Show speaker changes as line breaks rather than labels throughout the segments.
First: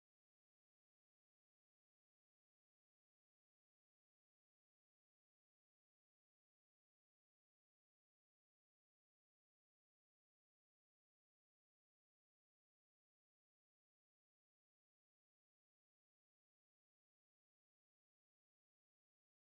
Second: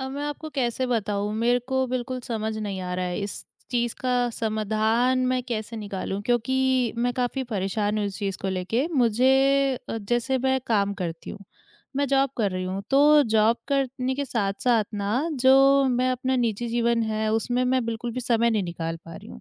अब मैं आपको कैसे बताऊँ? मेरे को बिल्कुल समझ नहीं आ रहा है, इस चीज़ का समाधान मैं कैसे निकालूँ? क्योंकि मैं काफ़ी परेशान हूँ इस चीज़ को लेके। मुझे जैसे मैं काम करती हूँ, मैं जॉब कर रही हूँ, तो जॉब करने के साथ-साथ ना, जो मैं अपना निजी जीवन है उसमें मैं बिल्कुल भी समय नहीं निकाल पा रही हूँ।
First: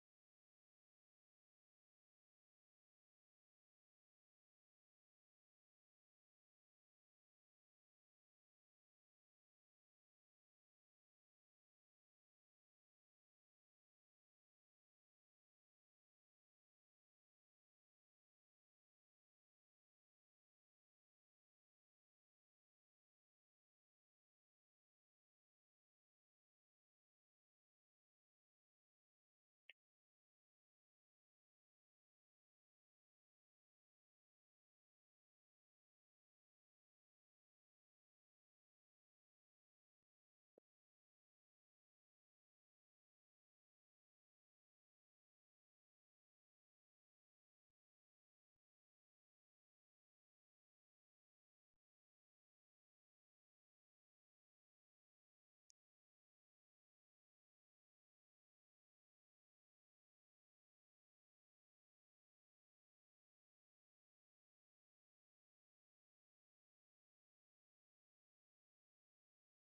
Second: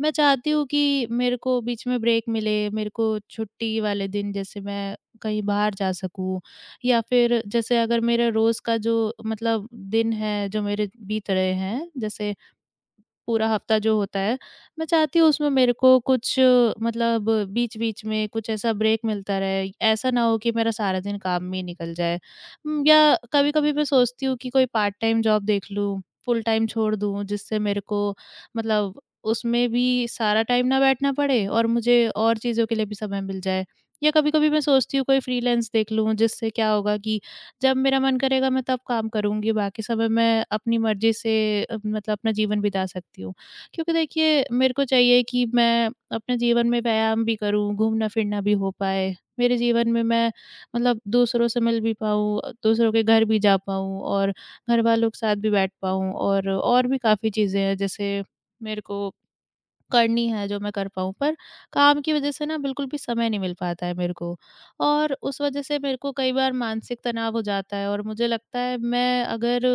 मैं चाहती हूँ कि मेरे को बीच में ब्रेक मिले, मेरे को छुट्टी वाले दिन जैसे मैं कहीं बाहर जा सकूँ, या फिर जैसे अगर मेरा रोज़ का जो, मतलब दिन है, जो मेरे बीत रहे हैं, जैसे पूरा हफ्ता जो होता है, मैं चाहती हूँ उसमें मेरे को कुछ, मतलब बीच-बीच में कुछ ऐसा ब्रेक मिलता रहे। ऐसा ना हो कि मेरा सारा दिन काम में ही निकल जाए। या कभी-कभी मैं सोचती हूँ कि कोई पार्ट टाइम जॉब देख लूँ, फुल टाइम छोड़ दूँ, जिससे मेरे को, मतलब उसमें भी सारा टाइम ना बैठना पड़े, और मुझे और चीज़ों के लिए भी समय मिल जाए। या कभी-कभी मैं सोचती हूँ कोई फ्रीलांस देख लूँ, जिससे क्या होगा कि जब मेरा मन करेगा मैं तब काम करूँगी, बाकी समय मैं अपनी मर्ज़ी से मतलब अपना जीवन बिता सकती हूँ। क्योंकि देखिए, मेरे को चाहिए कि मैं अपने जीवन में व्यायाम भी करूँ, घूमना-फिरना भी हो पाए, मेरे जीवन में मैं, मतलब दूसरों से मिल भी पाऊँ, दूसरों के घर भी जा पाऊँ, और घरवालों के साथ भी बैठ पाऊँ, और भी काफ़ी चीज़ें हैं जैसे मेरे को करनी है जो मैं कर पाऊँ, पर काम की वज़ह से ना बिल्कुल भी समय नहीं मिल पाता है मेरे को। और उस वज़ह से मेरे को कई बार मानसिक तनाव हो जाता है, और मुझे लगता है मैं अगर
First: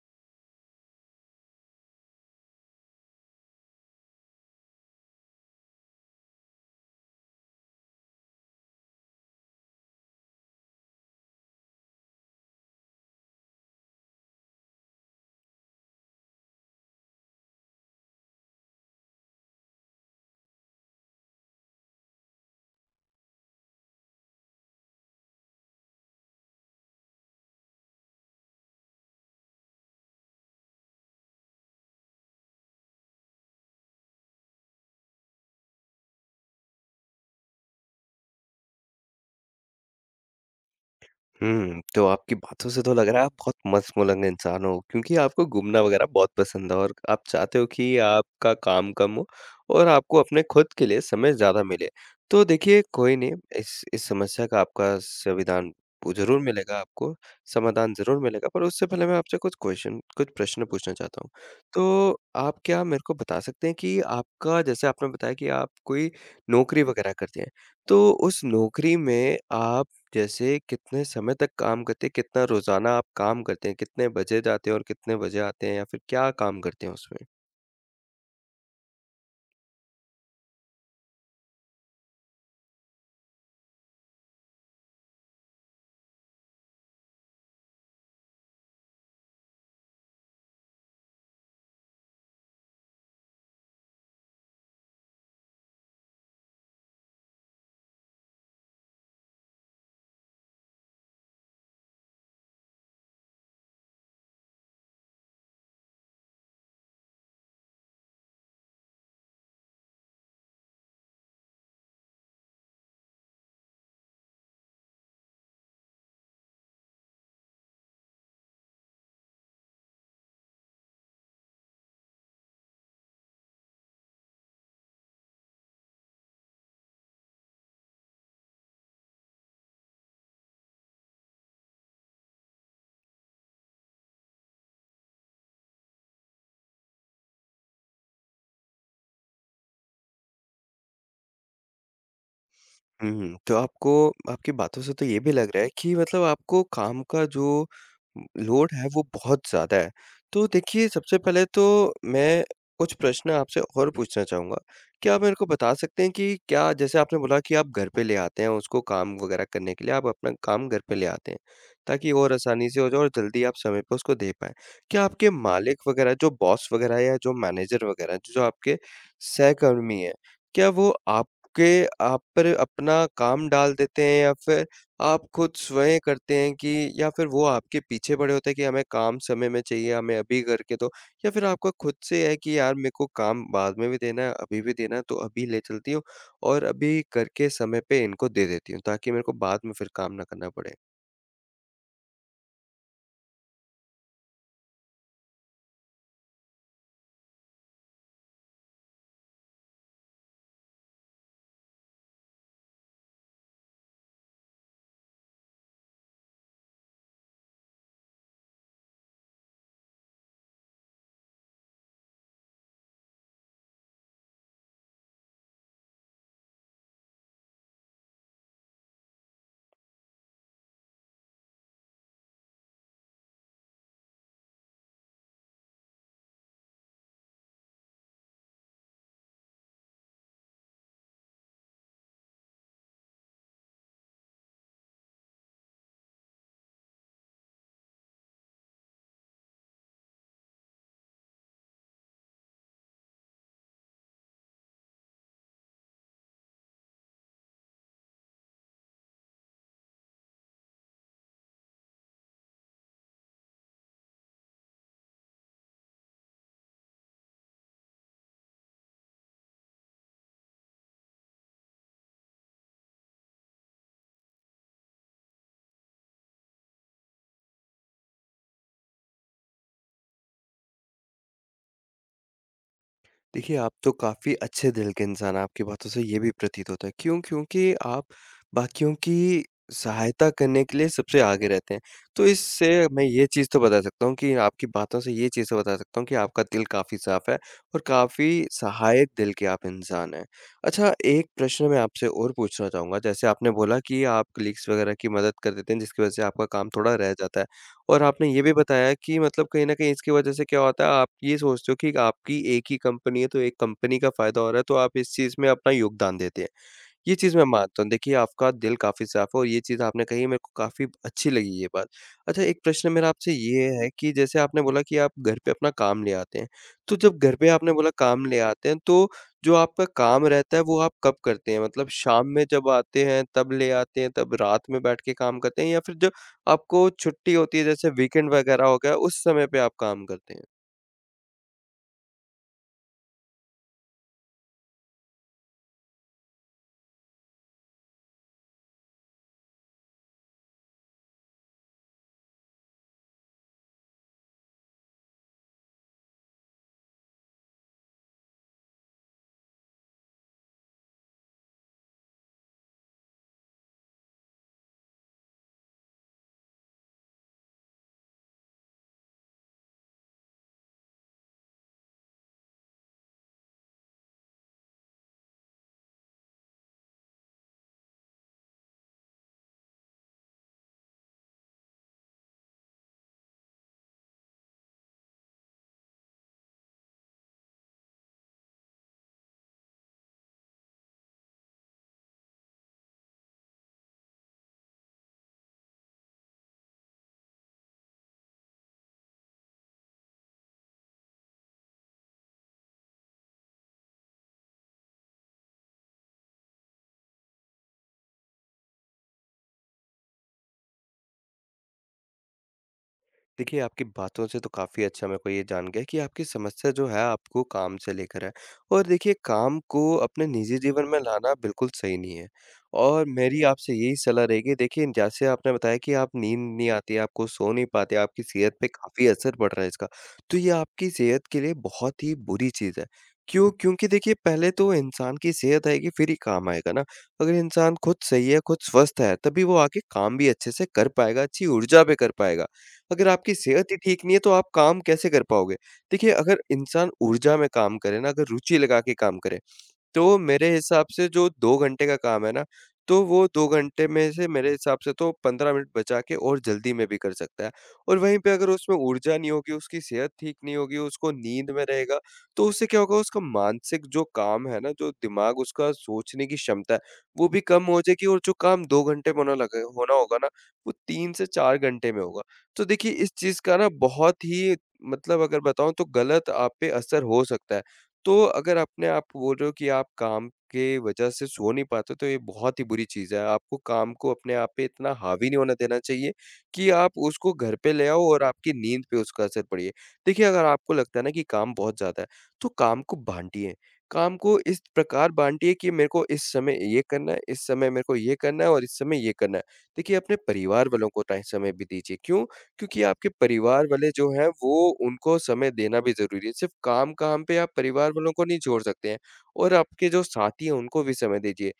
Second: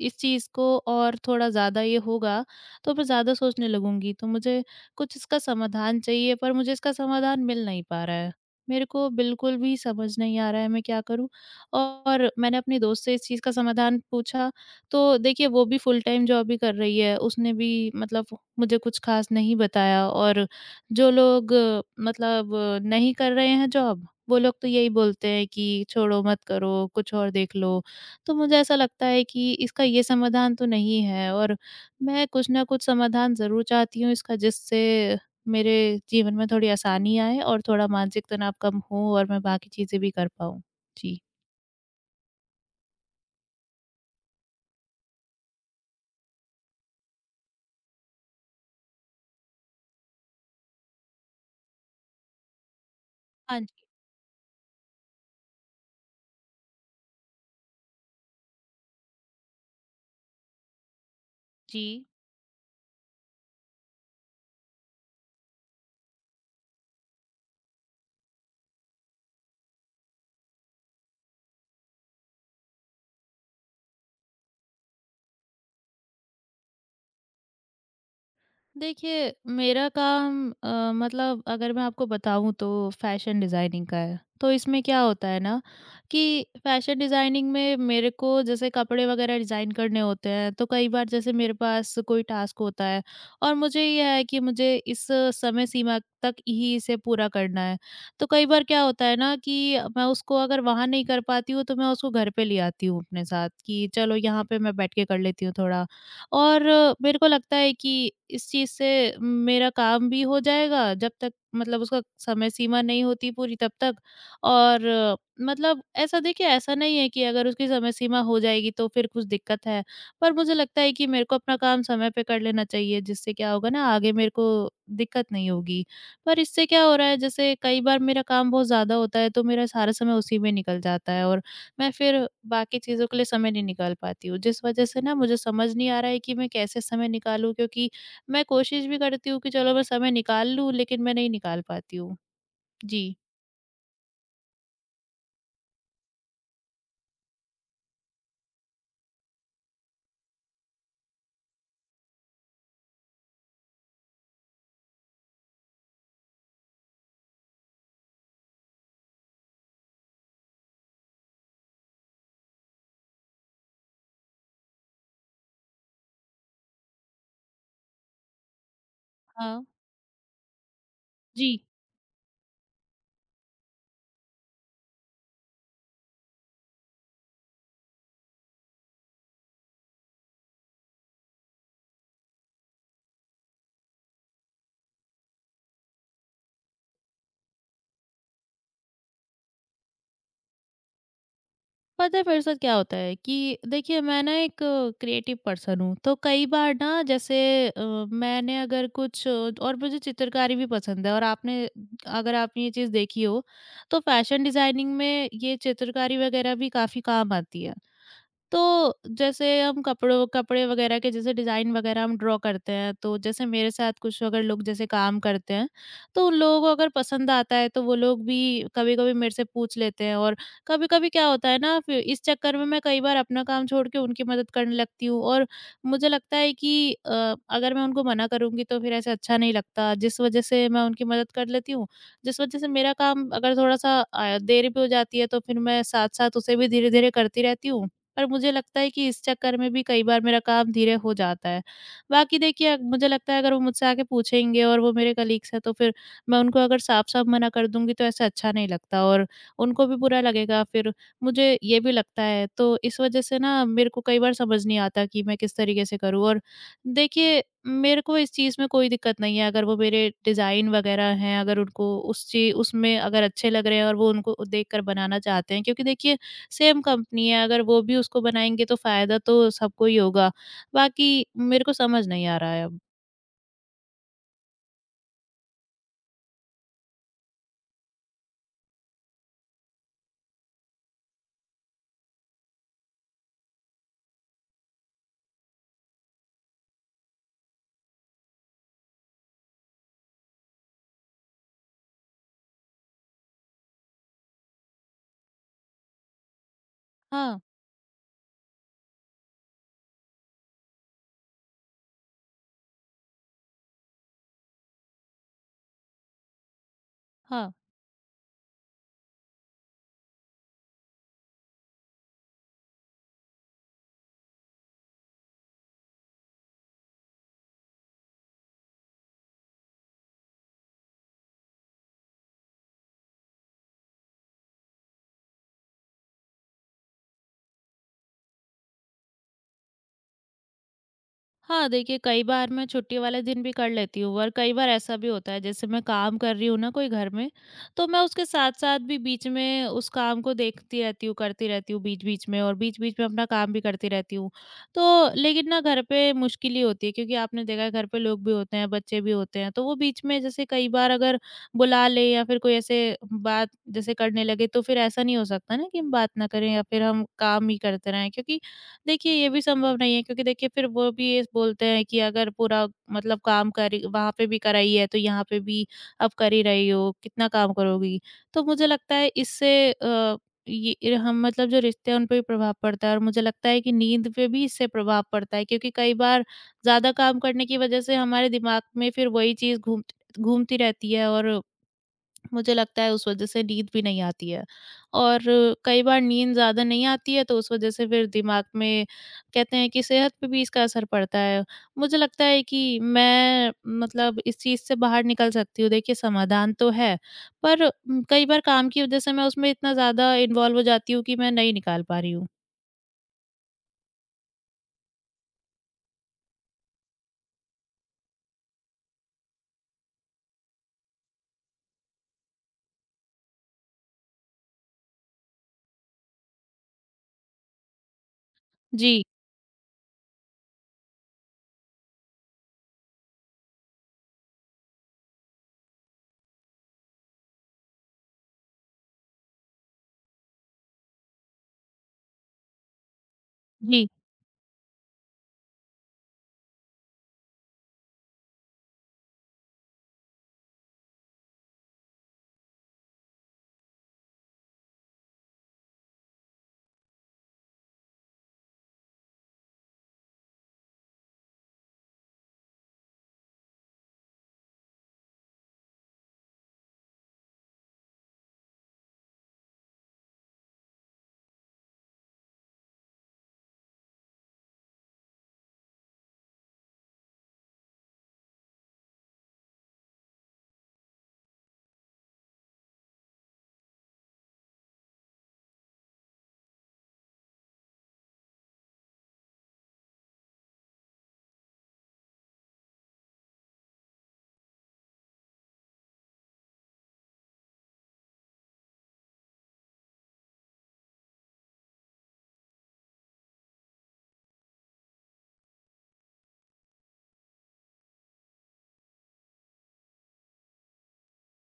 इस चीज़ को और थोड़ा ज़्यादा ये होगा, तो मैं ज़्यादा सोचने लगूँगी। तो मुझे कुछ इसका समाधान चाहिए, पर मुझे इसका समाधान मिल नहीं पा रहा है। मेरे को बिल्कुल भी समझ नहीं आ रहा है, मैं क्या करूँ? और मैंने अपने दोस्त से इस चीज़ का समाधान पूछा, तो देखिए वो भी फुल टाइम जॉब ही कर रही है, उसने भी, मतलब मुझे कुछ ख़ास नहीं बताया। और जो लोग मतलब नहीं कर रहे हैं जॉब, वो लोग तो यही बोलते हैं कि छोड़ो मत करो, कुछ और देख लो। तो मुझे ऐसा लगता है कि इसका ये समाधान तो नहीं है, और मैं कुछ ना कुछ समाधान ज़रूर चाहती हूँ इसका, जिससे मेरे जीवन में थोड़ी आसानी आए, और थोड़ा मानसिक तनाव कम हो, और मैं बाकी चीज़ें भी कर पाऊँ। जी।
तो आपकी बातों से तो लग रहा है आप बहुत मस्त-मौलंग इंसान हो, क्योंकि आपको घूमना वगैरह बहुत पसंद है और आप चाहते हो कि आपका काम कम हो और आपको अपने खुद के लिए समय ज़्यादा मिले। तो देखिए, कोई नहीं,
हाँ
इस
जी।
इस समस्या का आपका संविधान वो ज़रूर मिलेगा आपको, समाधान ज़रूर मिलेगा, पर उससे पहले मैं आपसे कुछ प्रश्न पूछना चाहता हूँ।
जी।
तो आप क्या मेरे को बता सकते हैं कि आपका, जैसे आपने बताया कि आप कोई नौकरी वगैरह करते हैं, तो उस नौकरी में आप जैसे कितने समय तक काम करते हैं? कितना रोज़ाना आप काम करते हैं? कितने बजे जाते हैं और कितने बजे आते हैं, या फिर क्या काम करते हैं उसमें?
देखिए, मेरा काम मतलब अगर मैं आपको बताऊँ तो फ़ैशन डिज़ाइनिंग का है। तो इसमें क्या होता है ना, कि फ़ैशन डिज़ाइनिंग में मेरे को जैसे कपड़े वगैरह डिज़ाइन करने होते हैं, तो कई बार जैसे मेरे पास कोई टास्क होता है, और मुझे ये है कि मुझे इस समय सीमा तक ही इसे पूरा करना है। तो कई बार क्या होता है ना, कि मैं उसको अगर वहाँ नहीं कर पाती हूँ, तो मैं उसको घर पे ले आती हूँ अपने साथ, कि चलो यहाँ पे मैं बैठ के कर लेती हूँ थोड़ा। और मेरे को लगता है कि इस चीज़ से मेरा काम भी हो जाएगा, जब तक, मतलब उसका समय सीमा नहीं होती पूरी तब तक। और मतलब ऐसा, देखिए ऐसा नहीं है कि अगर उसकी समय सीमा हो जाएगी तो फिर कुछ दिक्कत है। पर मुझे लगता है कि मेरे को अपना काम समय पे कर लेना चाहिए, जिससे क्या होगा ना, आगे मेरे को दिक्कत नहीं होगी। पर इससे क्या हो रहा है, जैसे कई बार मेरा काम बहुत ज़्यादा होता है, तो मेरा सारा समय उसी में निकल जाता है, और मैं फिर बाकी चीज़ों के लिए समय नहीं निकाल पाती हूँ। जिस वज़ह से ना मुझे समझ नहीं आ रहा है कि मैं कैसे समय निकालूँ, क्योंकि मैं कोशिश भी करती हूँ कि चलो मैं समय निकाल लूँ, लेकिन मैं नहीं निकाल पाती हूँ। जी।
हुँ। तो आपको, आपकी बातों से तो ये भी लग रहा है कि मतलब आपको काम का जो लोड है वो बहुत ज़्यादा है। तो देखिए, सबसे पहले तो मैं कुछ प्रश्न आपसे और पूछना चाहूँगा। क्या आप मेरे को बता सकते हैं कि, क्या जैसे आपने बोला कि आप घर पे ले आते हैं उसको, काम वग़ैरह करने के लिए आप अपना काम घर पे ले आते हैं, ताकि और आसानी से हो जाए और जल्दी आप समय पे उसको दे पाएँ। क्या आपके मालिक वग़ैरह, जो बॉस वग़ैरह या जो मैनेजर वग़ैरह, जो आपके
हाँ।
सहकर्मी हैं, क्या वो
जी।
आप पर अपना काम डाल देते हैं, या फिर आप खुद स्वयं करते हैं कि, या फिर वो आपके पीछे पड़े होते हैं कि हमें काम समय में चाहिए, हमें अभी करके दो, या फिर आपका खुद से है कि यार, मेरे को काम बाद में भी देना है, अभी भी देना है तो अभी ले चलती हूँ और अभी करके समय पे इनको दे देती हूँ ताकि मेरे को बाद में फिर काम ना करना पड़े?
पता है मेरे साथ क्या होता है कि, देखिए मैं ना एक क्रिएटिव पर्सन हूँ, तो कई बार ना जैसे अ, मैंने अगर कुछ, और मुझे चित्रकारी भी पसंद है, और आपने अगर आपने ये चीज़ देखी हो, तो फैशन डिज़ाइनिंग में ये चित्रकारी वगैरह भी काफ़ी काम आती है। तो जैसे हम कपड़ों कपड़े वगैरह के जैसे डिज़ाइन वगैरह हम ड्रॉ करते हैं, तो जैसे मेरे साथ कुछ अगर लोग जैसे काम करते हैं, तो उन लोगों को अगर पसंद आता है, तो वो लोग भी कभी-कभी मेरे से पूछ लेते हैं। और कभी-कभी क्या होता है ना, फिर इस चक्कर में मैं कई बार अपना काम छोड़ के उनकी मदद करने लगती हूँ, और मुझे लगता है कि अगर मैं उनको मना करूँगी तो फिर ऐसे अच्छा नहीं लगता, जिस वजह से मैं उनकी मदद कर लेती हूँ। जिस वजह से मेरा काम अगर थोड़ा सा देर भी हो जाती है, तो फिर मैं साथ-साथ उसे भी धीरे-धीरे करती रहती हूँ, पर मुझे लगता है कि इस चक्कर में भी कई बार मेरा काम धीरे हो जाता है। बाकी देखिए, मुझे लगता है अगर वो मुझसे आके पूछेंगे और वो मेरे कलीग्स हैं, तो फिर मैं उनको अगर साफ-साफ मना कर दूँगी, तो ऐसा अच्छा नहीं लगता, और उनको भी बुरा लगेगा फिर, मुझे ये भी लगता है। तो इस वज़ह से ना मेरे को कई बार समझ नहीं आता कि मैं किस तरीके से करूँ। और देखिए, मेरे को इस चीज़ में कोई दिक्कत नहीं है अगर वो मेरे डिज़ाइन वग़ैरह हैं, अगर उनको उस ची उसमें अगर अच्छे लग रहे हैं, और वो उनको देखकर बनाना चाहते हैं, क्योंकि देखिए सेम कंपनी है, अगर वो भी उसको बनाएँगे तो फ़ायदा तो सबको ही होगा। बाकी मेरे को समझ नहीं आ रहा है अब।
देखिए, आप तो काफ़ी अच्छे दिल के इंसान हैं, आपकी बातों से ये भी प्रतीत होता है। क्यों? क्योंकि आप बाकियों की सहायता करने के लिए सबसे आगे रहते हैं। तो इससे मैं ये चीज़ तो बता सकता हूँ, कि आपकी बातों से ये चीज़ तो बता सकता हूँ कि आपका दिल काफ़ी साफ़ है और काफ़ी सहायक दिल के आप इंसान हैं। अच्छा, एक प्रश्न मैं आपसे और पूछना चाहूँगा। जैसे आपने बोला कि आप कलीग्स वग़ैरह की मदद कर देते हैं, जिसकी वज़ह से आपका काम थोड़ा रह
हाँ,
जाता है, और आपने ये भी बताया कि मतलब कहीं न कहीं इसकी वजह से क्या होता है, आप ये सोचते हो कि आपकी एक ही कंपनी है, तो एक कंपनी का फ़ायदा हो रहा है, तो आप इस चीज़ में अपना योगदान देते हैं। ये चीज़ मैं
हाँ।
मानता हूँ। देखिए, आपका दिल काफ़ी साफ़ है, और ये चीज़ आपने कही, मेरे को काफ़ी अच्छी लगी ये बात। अच्छा, एक प्रश्न मेरा आपसे ये है कि जैसे आपने बोला कि आप घर पे अपना काम ले आते हैं, तो जब घर पे आपने बोला काम ले आते हैं, तो जो आपका काम रहता है वो आप कब करते हैं? मतलब शाम में जब आते हैं तब ले आते हैं, तब रात में बैठ के काम करते हैं, या फिर जब आपको छुट्टी होती है, जैसे वीकेंड वग़ैरह हो गया, उस समय पे आप काम करते हैं?
हाँ, देखिए कई बार मैं छुट्टी वाले दिन भी कर लेती हूँ, और कई बार ऐसा भी होता है, जैसे मैं काम कर रही हूँ ना कोई घर में, तो मैं उसके साथ-साथ भी बीच में उस काम को देखती रहती हूँ, करती रहती हूँ बीच-बीच में, और बीच-बीच में अपना काम भी करती रहती हूँ। तो लेकिन ना घर पे मुश्किल ही होती है, क्योंकि आपने देखा है घर पे लोग भी होते हैं, बच्चे भी होते हैं, तो वो बीच में जैसे कई बार अगर बुला ले, या फिर कोई ऐसे बात जैसे करने लगे, तो फिर ऐसा नहीं हो सकता ना कि हम बात ना करें, या फिर हम काम ही करते रहें, क्योंकि देखिए, ये भी संभव नहीं है। क्योंकि देखिए, फिर वो भी ये बोलते हैं कि अगर पूरा, मतलब काम करी वहाँ पे भी, कराई है तो यहाँ पे भी अब कर ही रही हो, कितना काम करोगी? तो मुझे लगता है इससे ये हम, मतलब जो रिश्ते हैं उन पे भी प्रभाव पड़ता है, और मुझे लगता है कि नींद पे भी इससे प्रभाव पड़ता है, क्योंकि कई बार ज़्यादा काम करने की वज़ह से हमारे दिमाग में फिर वही चीज़ घूम घूमती रहती है, और मुझे लगता है उस वजह से नींद भी नहीं आती है। और कई बार नींद ज़्यादा नहीं आती है, तो उस वजह से फिर दिमाग में, कहते हैं कि सेहत पे भी इसका असर पड़ता है। मुझे लगता है कि मैं, मतलब इस चीज़ से बाहर निकल सकती हूँ। देखिए समाधान तो है, पर कई बार काम की वजह से मैं उसमें इतना ज़्यादा इन्वॉल्व हो जाती हूँ कि मैं नहीं निकाल पा रही हूँ।
देखिए, आपकी बातों से तो काफ़ी अच्छा मेरे को ये जान गया कि आपकी समस्या जो है आपको काम से लेकर है, और देखिए, काम को अपने निजी जीवन में लाना बिल्कुल सही नहीं है, और मेरी आपसे यही सलाह रहेगी। देखिए, जैसे आपने बताया कि आप नींद नहीं आती, आपको सो नहीं पाते, आपकी सेहत पे
जी,
काफ़ी असर पड़ रहा है इसका। तो ये आपकी सेहत के लिए बहुत ही बुरी चीज़ है। क्यों? क्योंकि देखिए, पहले तो इंसान की सेहत आएगी फिर ही काम आएगा ना। अगर इंसान खुद सही है, खुद स्वस्थ है, तभी वो आगे काम भी अच्छे से कर पाएगा, अच्छी ऊर्जा पे कर पाएगा। अगर आपकी सेहत ही
जी।
ठीक नहीं है, तो आप काम कैसे कर पाओगे? देखिए, अगर इंसान ऊर्जा में काम करे ना, अगर रुचि लगा के काम करे, तो मेरे हिसाब से जो 2 घंटे का काम है ना, तो वो 2 घंटे में से मेरे हिसाब से तो 15 मिनट बचा के और जल्दी में भी कर सकता है। और वहीं पे अगर उसमें ऊर्जा नहीं होगी, उसकी सेहत ठीक नहीं होगी, उसको नींद में रहेगा, तो उससे क्या होगा, उसका मानसिक जो काम है ना, जो दिमाग उसका सोचने की क्षमता है, वो भी कम हो जाएगी, और जो काम 2 घंटे में होना लगे होना होगा ना, वो 3 से 4 घंटे में होगा। तो देखिए, इस चीज़ का ना बहुत ही, मतलब अगर बताऊँ तो गलत आप पे असर हो सकता है। तो अगर अपने आप को बोल रहे हो कि आप काम के वजह से सो नहीं पाते, तो ये बहुत ही बुरी चीज़ है। आपको काम को अपने आप पे इतना हावी नहीं होने देना चाहिए कि आप उसको घर पे ले आओ और आपकी नींद पे उसका असर पड़े। देखिए, अगर आपको लगता है ना कि काम बहुत ज़्यादा है, तो काम को बाँटिए। काम को इस प्रकार बाँटिए कि मेरे को इस समय ये करना है, इस समय मेरे को ये करना है, और इस समय ये करना है। देखिए, अपने परिवार वालों को टाइ समय भी दीजिए। क्यों? क्योंकि आपके परिवार वाले जो हैं वो, उनको समय देना भी ज़रूरी है। सिर्फ़ काम-काम पे आप परिवार वालों को नहीं छोड़ सकते हैं, और आपके जो साथी हैं उनको भी समय दीजिए।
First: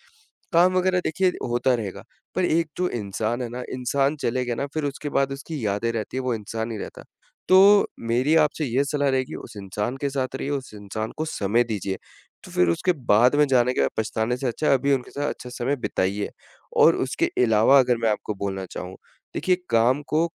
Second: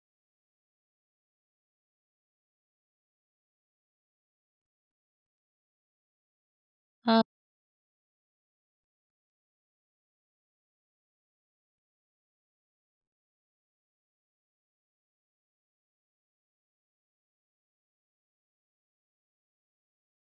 काम वग़ैरह देखिए होता रहेगा, पर एक जो इंसान है ना, इंसान चले गया ना, फिर उसके बाद उसकी यादें रहती हैं, वो इंसान नहीं रहता।
हाँ।
तो मेरी आपसे ये सलाह रहेगी, उस इंसान के साथ रहिए, उस इंसान को समय दीजिए। तो फिर उसके बाद में जाने के बाद पछताने से अच्छा है अभी उनके साथ अच्छा समय बिताइए। और उसके अलावा अगर मैं आपको बोलना चाहूँ, देखिए, काम को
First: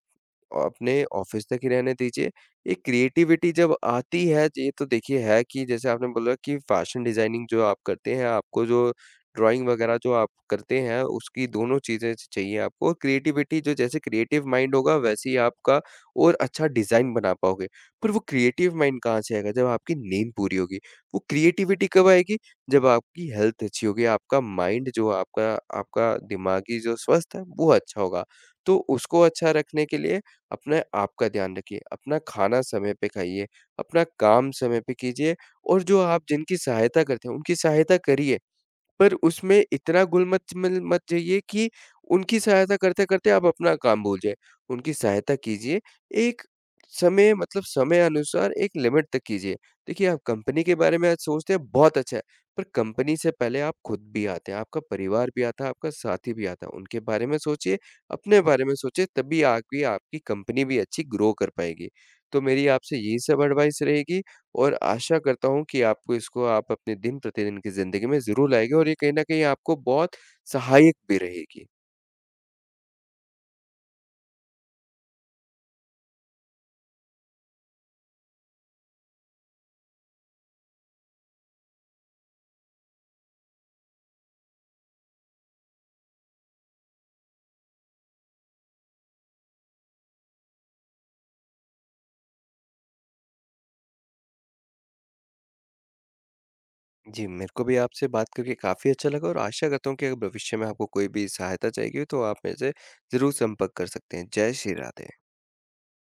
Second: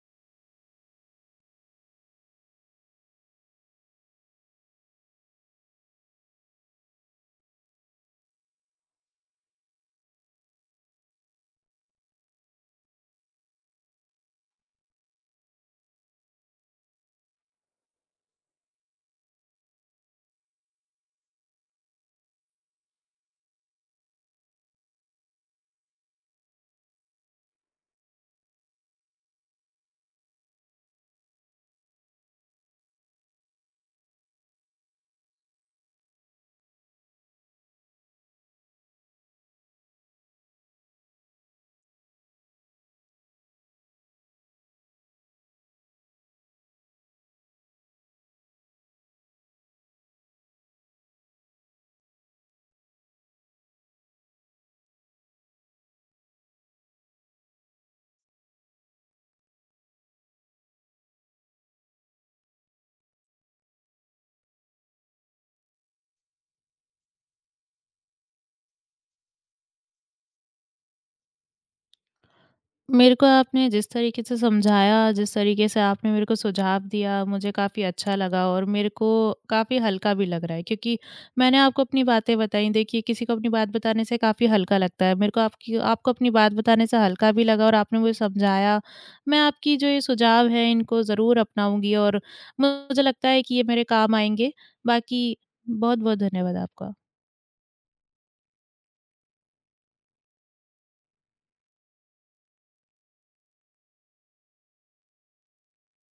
अपने ऑफ़िस तक ही रहने दीजिए। ये क्रिएटिविटी जब आती है, ये तो देखिए है कि जैसे आपने बोला कि फ़ैशन डिज़ाइनिंग जो आप करते हैं, आपको जो ड्राइंग वग़ैरह जो आप करते हैं, उसकी दोनों चीज़ें च चाहिए आपको, और क्रिएटिविटी जो, जैसे क्रिएटिव माइंड होगा, वैसे ही आपका और अच्छा डिज़ाइन बना पाओगे। पर वो क्रिएटिव माइंड कहाँ से आएगा? जब आपकी नींद पूरी होगी। वो क्रिएटिविटी कब आएगी? जब आपकी हेल्थ अच्छी होगी, आपका माइंड जो आपका आपका दिमागी जो स्वस्थ है, वो अच्छा होगा। तो उसको अच्छा रखने के लिए अपने आप का ध्यान रखिए, अपना खाना समय पे खाइए, अपना काम समय पे कीजिए, और जो आप जिनकी सहायता करते हैं, उनकी सहायता करिए। पर उसमें इतना घुल मच मिल मत जाइए कि उनकी सहायता करते-करते आप अपना काम भूल जाएँ। उनकी सहायता कीजिए, एक समय, मतलब समय अनुसार एक लिमिट तक कीजिए। देखिए, आप कंपनी के बारे में आज सोचते हैं, बहुत अच्छा है, पर कंपनी से पहले आप खुद भी आते हैं, आपका परिवार भी आता है, आपका साथी भी आता है। उनके बारे में सोचिए, अपने बारे में सोचिए, तभी आपकी आपकी कंपनी भी अच्छी ग्रो कर पाएगी। तो मेरी आपसे यही सब एडवाइस रहेगी, और आशा करता हूँ कि आपको इसको आप अपने दिन-प्रतिदिन की ज़िंदगी में ज़रूर लाएँगे, और ये कहीं न कहीं आपको बहुत सहायक भी रहेगी।
मेरे को आपने जिस तरीके से समझाया, जिस तरीके से आपने मेरे को सुझाव दिया, मुझे काफ़ी अच्छा लगा, और मेरे को काफ़ी हल्का भी लग रहा है, क्योंकि मैंने आपको अपनी बातें बताई। देखिए, किसी को अपनी बात बताने से काफ़ी हल्का लगता है। मेरे को आपकी आपको अपनी बात बताने से हल्का भी लगा, और आपने मुझे समझाया। मैं आपकी जो ये सुझाव है, इनको ज़रूर अपनाऊँगी, और मुझे लगता है कि ये मेरे काम आएँगे। बाकी बहुत-बहुत धन्यवाद आपका।
जी, मेरे को भी आपसे बात करके काफ़ी अच्छा लगा, और आशा करता हूँ कि अगर भविष्य में आपको कोई भी सहायता चाहिए हो तो आप मेरे से ज़रूर संपर्क कर सकते हैं। जय श्री राधे।